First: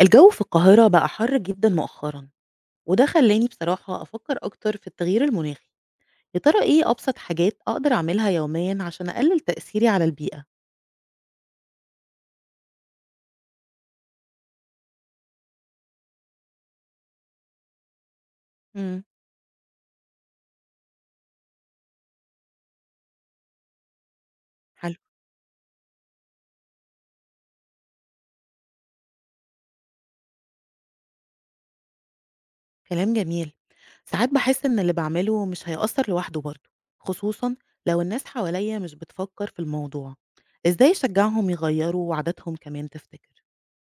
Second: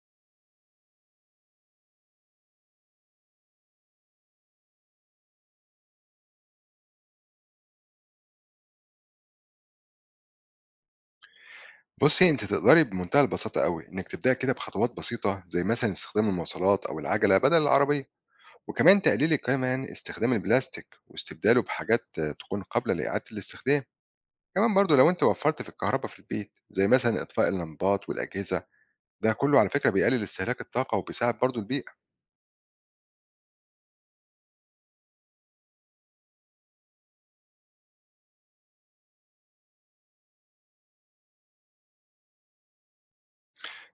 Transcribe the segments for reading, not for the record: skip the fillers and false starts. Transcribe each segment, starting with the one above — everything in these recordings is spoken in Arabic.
الجو في القاهرة بقى حر جدًا مؤخرًا، وده خلّاني بصراحة أفكّر أكتر في التغيير المناخي، يا ترى إيه أبسط حاجات أقدر أعملها يوميًا عشان أقلل تأثيري على البيئة؟ بُصّي، أنتِ تقدري بمنتهى البساطة أوي إنِّك تبدئي كده بخطوات بسيطة، زي مثلًا استخدام المواصلات أو العجلة بدل العربية، وكمان إمم، تقللي كمان استخدام البلاستيك واستبداله بحاجات تكون قابلة لإعادة الاستخدام. كمان برضه حلو، لو أنتِ وفّرتِ في الكهربا في البيت، زي مثلًا إطفاء اللمبات والأجهزة، ده كُلّه على فكرة بيقلل استهلاك الطاقة وبيساعد برضه البيئة. كلام جميل. ساعات باحس إن اللي باعمله مش هيأثّر لوحده برضه، خصوصًا لو الناس حواليّا مش بتفكّر في الموضوع، إزاي أشجّعهم يغيّروا عاداتهم كمان تفتكر؟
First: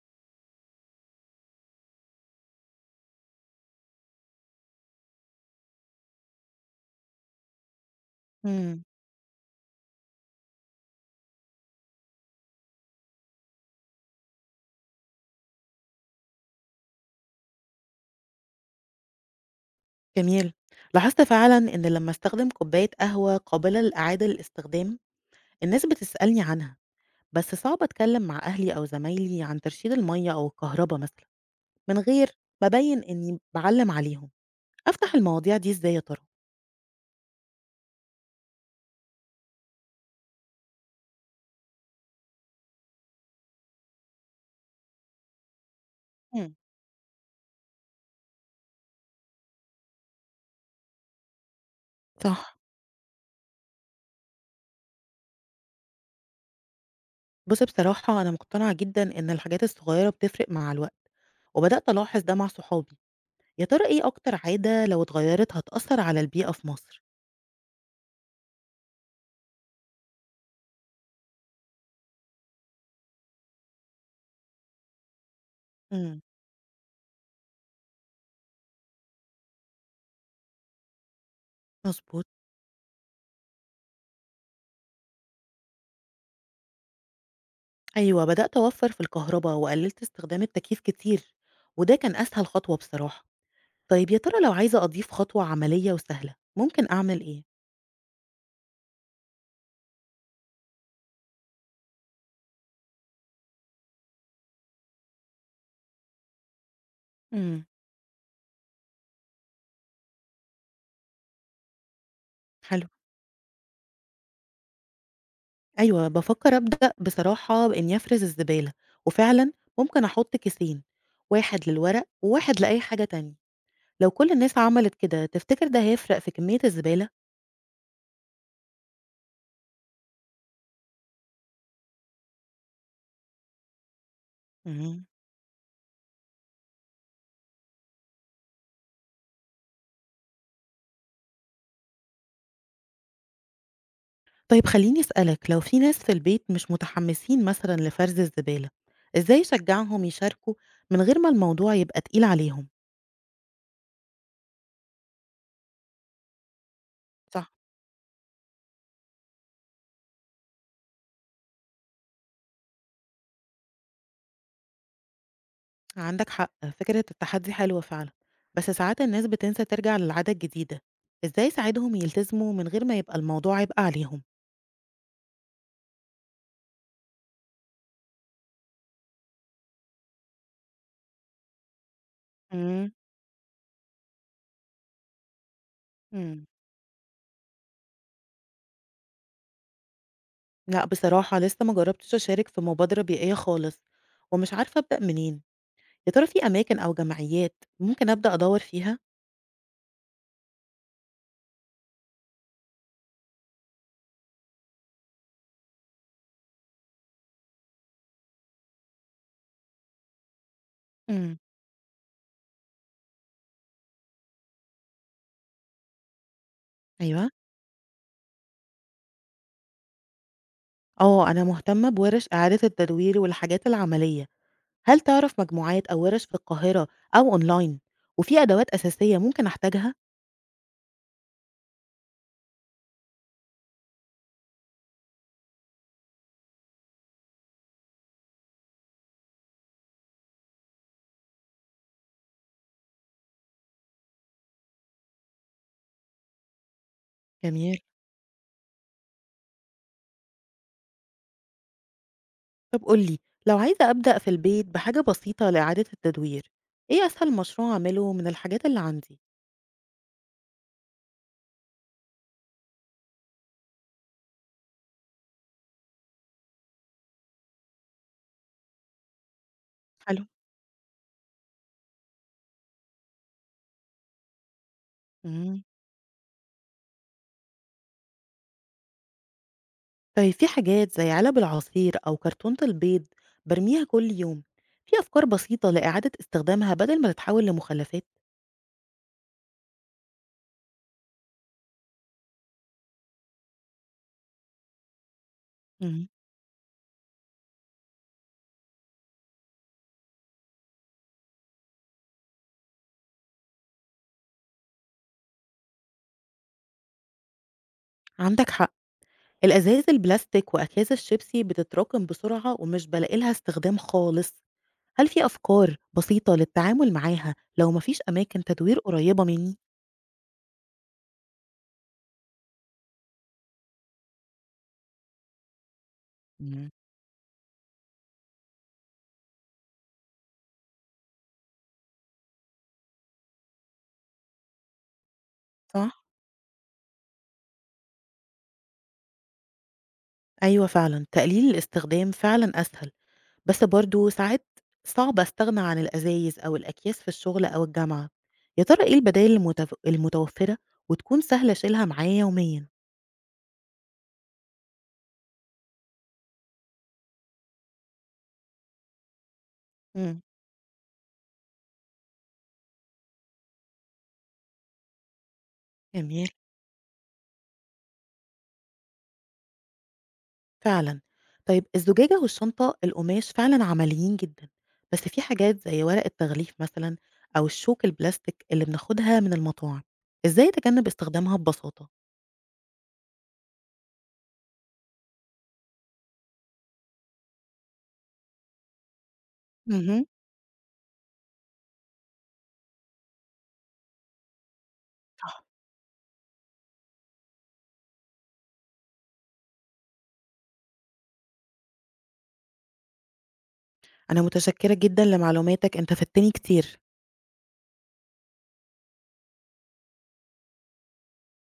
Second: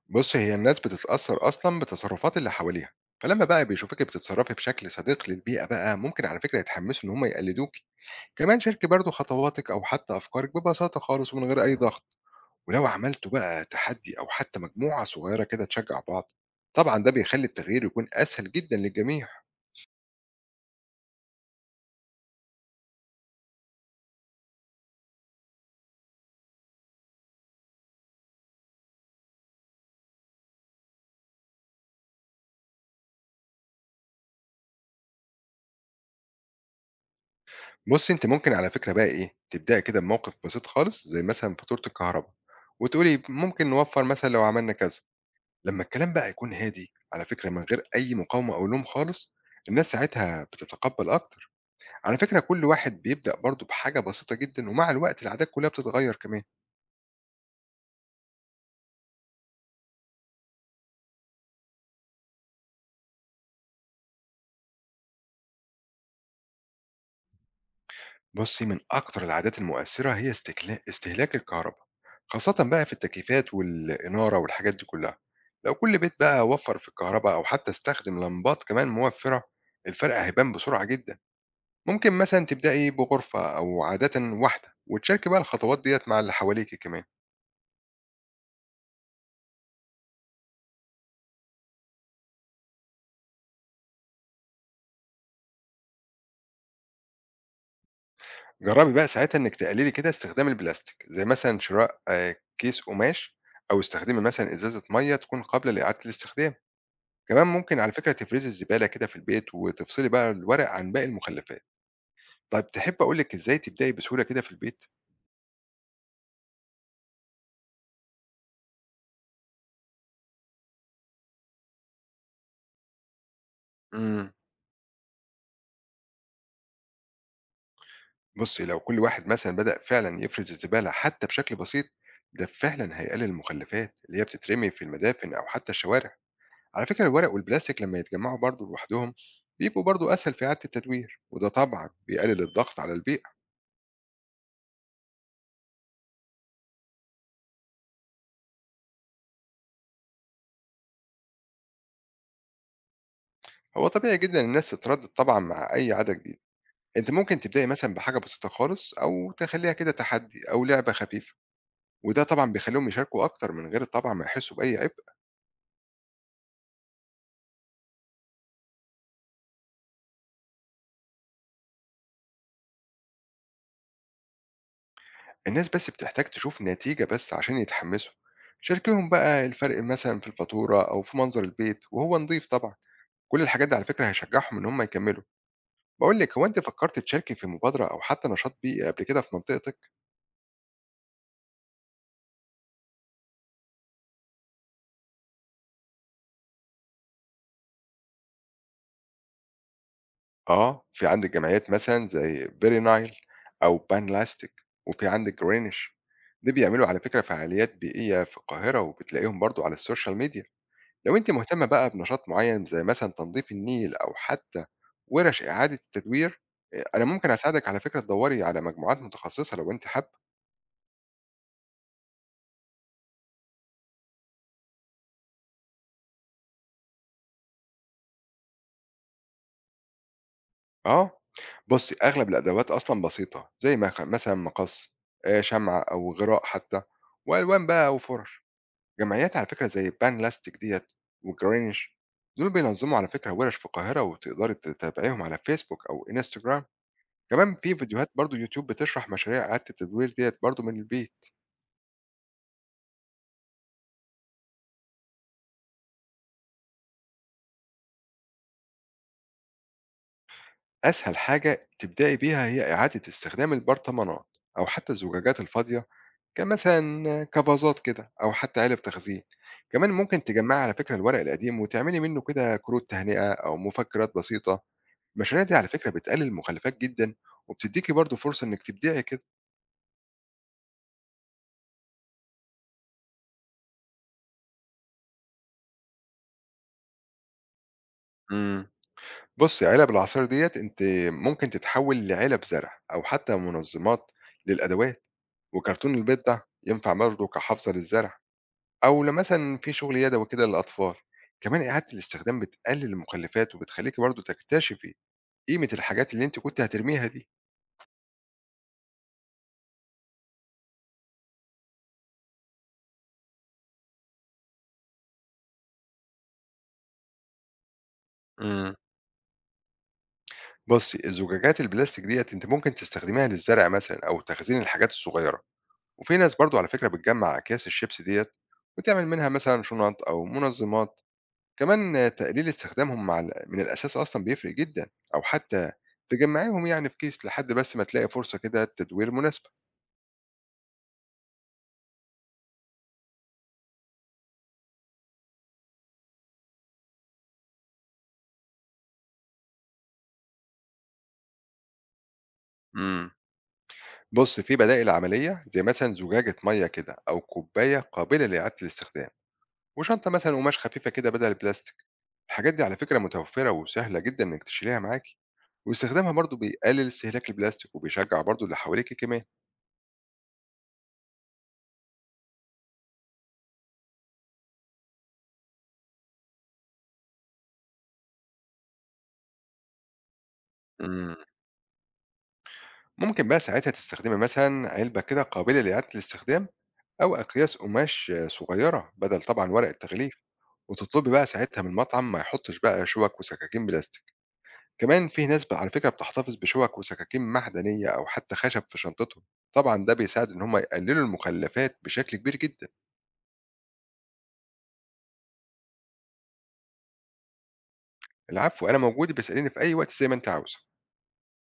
بُصّي، هي الناس بتتأثّر أصلًا بتصرفات اللي حواليها، فلمّا بقى بيشوفوكِ بتتصرّفي بشكل صديق للبيئة بقى، ممكن على فكرة يتحمّسوا إن هم يقلّدوكِ. كمان إمم، شاركي برضه خطواتك أو حتى أفكارك ببساطة خالص ومن غير أي ضغط، ولو عملتوا بقى تحدي أو حتى مجموعة صغيرة كده تشجع بعض، طبعا ده بيخلي التغيير يكون أسهل جدا للجميع. جميل. لاحظت فعلًا إن لمّا أستخدم كوباية قهوة قابلة لإعادة الاستخدام، الناس بتسألني عنها. بس صعب أتكلم مع أهلي أو زمايلي عن ترشيد المية أو الكهرباء مثلا من غير ما أبين إني بعلم عليهم، أفتح المواضيع دي إزاي يا ترى؟ بص، أنت ممكن على فكرة بقى إيه تبدأ كده بموقف بسيط خالص زي مثلا فاتورة الكهرباء، وتقولي ممكن نوفر مثلا لو عملنا كذا. لما الكلام بقى يكون مم. هادي على فكرة من غير أي مقاومة أو لوم خالص، الناس ساعتها بتتقبل أكتر. على فكرة صح. كل واحد بيبدأ برضه بحاجة بسيطة جدا، ومع الوقت العادات كلها بتتغير كمان. بص بصراحة أنا مقتنعة جدا إن الحاجات الصغيرة بتفرق مع الوقت، وبدأت ألاحظ ده مع صحابي. يا ترى إيه أكتر عادة لو اتغيرت هتأثر على البيئة في مصر؟ بصي، من أكتر العادات المؤثرة هي استهلاك الكهرباء، خاصة بقى في التكييفات والإنارة والحاجات دي كلها. لو كل بيت مم. بقى وفر في الكهرباء أو حتى استخدم لمبات كمان موفرة، الفرق هيبان بسرعة جدا. ممكن مظبوط. مثلا تبدأي بغرفة أو عادة واحدة، وتشاركي بقى الخطوات ديت مع اللي حواليك كمان. أيوة بدأت أوفر في الكهرباء وقللت استخدام التكييف كتير، وده كان أسهل خطوة بصراحة. طيب يا ترى لو عايزة أضيف خطوة عملية وسهلة ممكن أعمل إيه؟ جربي بقى ساعتها إنك تقللي كده استخدام البلاستيك، زي مثلا شراء كيس قماش، أو استخدمي مثلا إزازة مية تكون قابلة لإعادة الاستخدام. كمان مم. ممكن على فكرة تفرزي الزبالة كده في البيت، وتفصلي بقى الورق عن باقي المخلفات. طيب حلو. تحب أقول لك إزاي تبدأي بسهولة كده في البيت؟ أيوه، بافكّر أبدأ بصراحة بإنّي أفرز الزبالة، وفعلًا ممكن أحُط كيسين، واحد للورق وواحد لأي حاجة تانية. لو كل امم الناس عملت كده، تفتكر ده هيفرق في كمية الزبالة؟ بصي، لو كل واحد مثلا بدأ فعلا يفرز الزبالة حتى بشكل بسيط، ده فعلا هيقلل المخلفات اللي هي بتترمي في اهم. المدافن أو حتى الشوارع. على فكرة الورق والبلاستيك لما يتجمعوا برضو لوحدهم، بيبقوا برضو أسهل في إعادة التدوير، وده طبعا بيقلل الضغط على البيئة. طيب خلّيني أسألك، لو في ناس في البيت مش متحمّسين مثلًا لفرز الزبالة، إزاي أشجّعهم يشاركوا من غير ما الموضوع يبقى تقيل عليهم؟ هو طبيعي جدا الناس تتردد طبعا مع أي عادة جديدة. أنت ممكن صح. تبدأي مثلا بحاجة بسيطة خالص، أو تخليها كده تحدي أو لعبة خفيفة، وده طبعًا بيخلّيهم يشاركوا أكتر من غير طبعًا ما يحسّوا بأي عبء. عندك حق، فكرة التحدّي حلوة فعلًا، بس ساعات الناس بتنسى ترجع للعادة الجديدة. إزاي أساعدهم يلتزموا من غير ما يبقى الموضوع عبء عليهم؟ الناس بس بتحتاج تشوف نتيجة بس عشان يتحمّسوا، شاركيهم بقى الفرق مثلًا في الفاتورة أو في منظر البيت وهو نضيف طبعًا، إمم، كل الحاجات دي على فكرة هيشجّعهم إن هم يكمّلوا. باقول لِك، هو إمم. أنتِ فكّرتِ تشاركي في مبادرة أو حتى نشاط بيئي قبل كده في منطقتِك؟ لأ بصراحة لسه ما جرّبتش أشارك في مبادرة بيئية خالص، ومش عارفة أبدأ منين، يا ترى في أماكن أو جمعيات ممكن أبدأ أدوّر فيها؟ في عندِك جمعيات مثلًا زي Very Nile أو Pan Plastic، وفي عندِك Greenish، دي بيعملوا على فكرة فعاليات بيئية في القاهرة، وبتلاقيهم برضه على الSocial Media. لو أنتِ إمم. مهتمة بقى بنشاط معيّن زي مثلًا تنضيف النيل أو حتى ورش إعادة التدوير، أنا أيوه، ممكن أساعدِك على فكرة تدوّري على مجموعات متخصصة لو أنتِ حابة. آه، أنا مهتمة بورش إعادة التدوير والحاجات العملية، هل تعرف مجموعات أو ورش في القاهرة أو أونلاين، وفي أدوات أساسية ممكن أحتاجها؟ آه، بُصّي، أغلب الأدوات أصلًا بسيطة زي مثلًا مقص، شمعة أو غراء حتى، وألوان بقى وفُرَش. جمعيات على فكرة زي بانلاستيك ديّة وGreenwich، دول بينظّموا على فكرة ورش في القاهرة، وتقدري تتابعيهم على فيسبوك أو إنستجرام. كمان في جميل. فيديوهات برضه يوتيوب بتشرح مشاريع إعادة التدوير ديّة برضه من البيت. طب قُل لي، لو عايزة أبدأ في البيت بحاجة بسيطة لإعادة التدوير، إيه أسهل مشروع أعمله من الحاجات اللي عندي؟ أسهل حاجة تبدأي بيها هي إعادة استخدام البرطمانات، أو حتى الزجاجات الفاضية كمثلا كفازات كده، أو حتى علب تخزين. كمان حلو. ممكن تجمعي على فكرة الورق القديم وتعملي منه كده كروت تهنئة أو مفكرات بسيطة. المشاريع دي إمم. على فكرة بتقلل المخلفات جدا، وبتديكي برضو فرصة إنك تبدعي كده. طيب في حاجات زي علب العصير أو كرتونة البيض برميها كل يوم، في أفكار بسيطة لإعادة استخدامها بدل ما تتحول لمخلفات؟ مم. بصي، علب العصير ديت أنت ممكن تتحول لعلب زرع أو حتى منظمات للأدوات، وكرتون مم. البيض ده ينفع برضه كحافظة للزرع، أو لو مثلًا في شغل يدوي كده للأطفال. كمان إعادة الاستخدام بتقلل المخلفات وبتخلّيكِ برضه تكتشفي قيمة الحاجات اللي أنتِ كنتِ هترميها دي. عندك حق. الأزايز البلاستيك وأكياس الشيبسي بتتراكم بسرعة ومش بلاقي لها استخدام خالص، هل في أفكار بسيطة للتعامل معاها لو مفيش أماكن إمم. تدوير قريبة مني؟ بُصي، الزجاجات البلاستيك ديّة أنتِ ممكن تستخدميها للزرع مثلًا أو تخزين الحاجات الصغيرة، وفي ناس برضه على مم. فكرة بتجمّع أكياس الشيبسي ديّة وتعمل منها مثلًا شنط أو منظمات. كمان تقليل استخدامهم مع ال من الأساس أصلًا بيفرق جدًا، أو حتى صح؟ تجمّعيهم يعني في كيس لحد بس ما تلاقي فرصة كده تدوير مناسبة. أيوة فعلا تقليل الاستخدام فعلا أسهل، بس برضه ساعات صعب أستغنى عن الأزايز أو الأكياس في الشغل أو الجامعة، يا ترى إيه البدايل المتوفرة وتكون سهلة أشيلها معايا يوميًا؟ إمم. بص، في بدائل عملية زي مثلا زجاجة مية كده أو كوباية قابلة لإعادة الاستخدام، وشنطة امم. مثلا قماش خفيفة كده بدل البلاستيك. الحاجات دي على فكرة متوفرة وسهلة جدا إنك تشيليها معاكي، واستخدامها جميل، برضو بيقلل استهلاك البلاستيك وبيشجع برضو اللي حواليك كمان. فعلًا، طيب الزجاجة والشنطة القماش فعلًا عمليين جدًا، بس في حاجات زي ورق التغليف مثلًا أو الشوك البلاستيك اللي بناخدها من المطاعم، إزاي أتجنب امم استخدامها ببساطة؟ ممكن بقى ساعتها تستخدمي مثلا علبة كده قابلة لإعادة الاستخدام، أو أقياس قماش صغيرة بدل طبعا ورق امم. التغليف، وتطلبي بقى ساعتها من المطعم ما يحطش بقى شوك وسكاكين بلاستيك. كمان في صح. ناس بقى على فكرة بتحتفظ بشوك وسكاكين معدنية أو حتى خشب في شنطتهم، طبعا ده بيساعد إن هم يقللوا المخلفات بشكل كبير جدا. أنا متشكرة جدًا لمعلوماتك، أنت فدتني كتير. العفو، أنا موجود بيسألني في أي وقت زي ما أنت عاوز.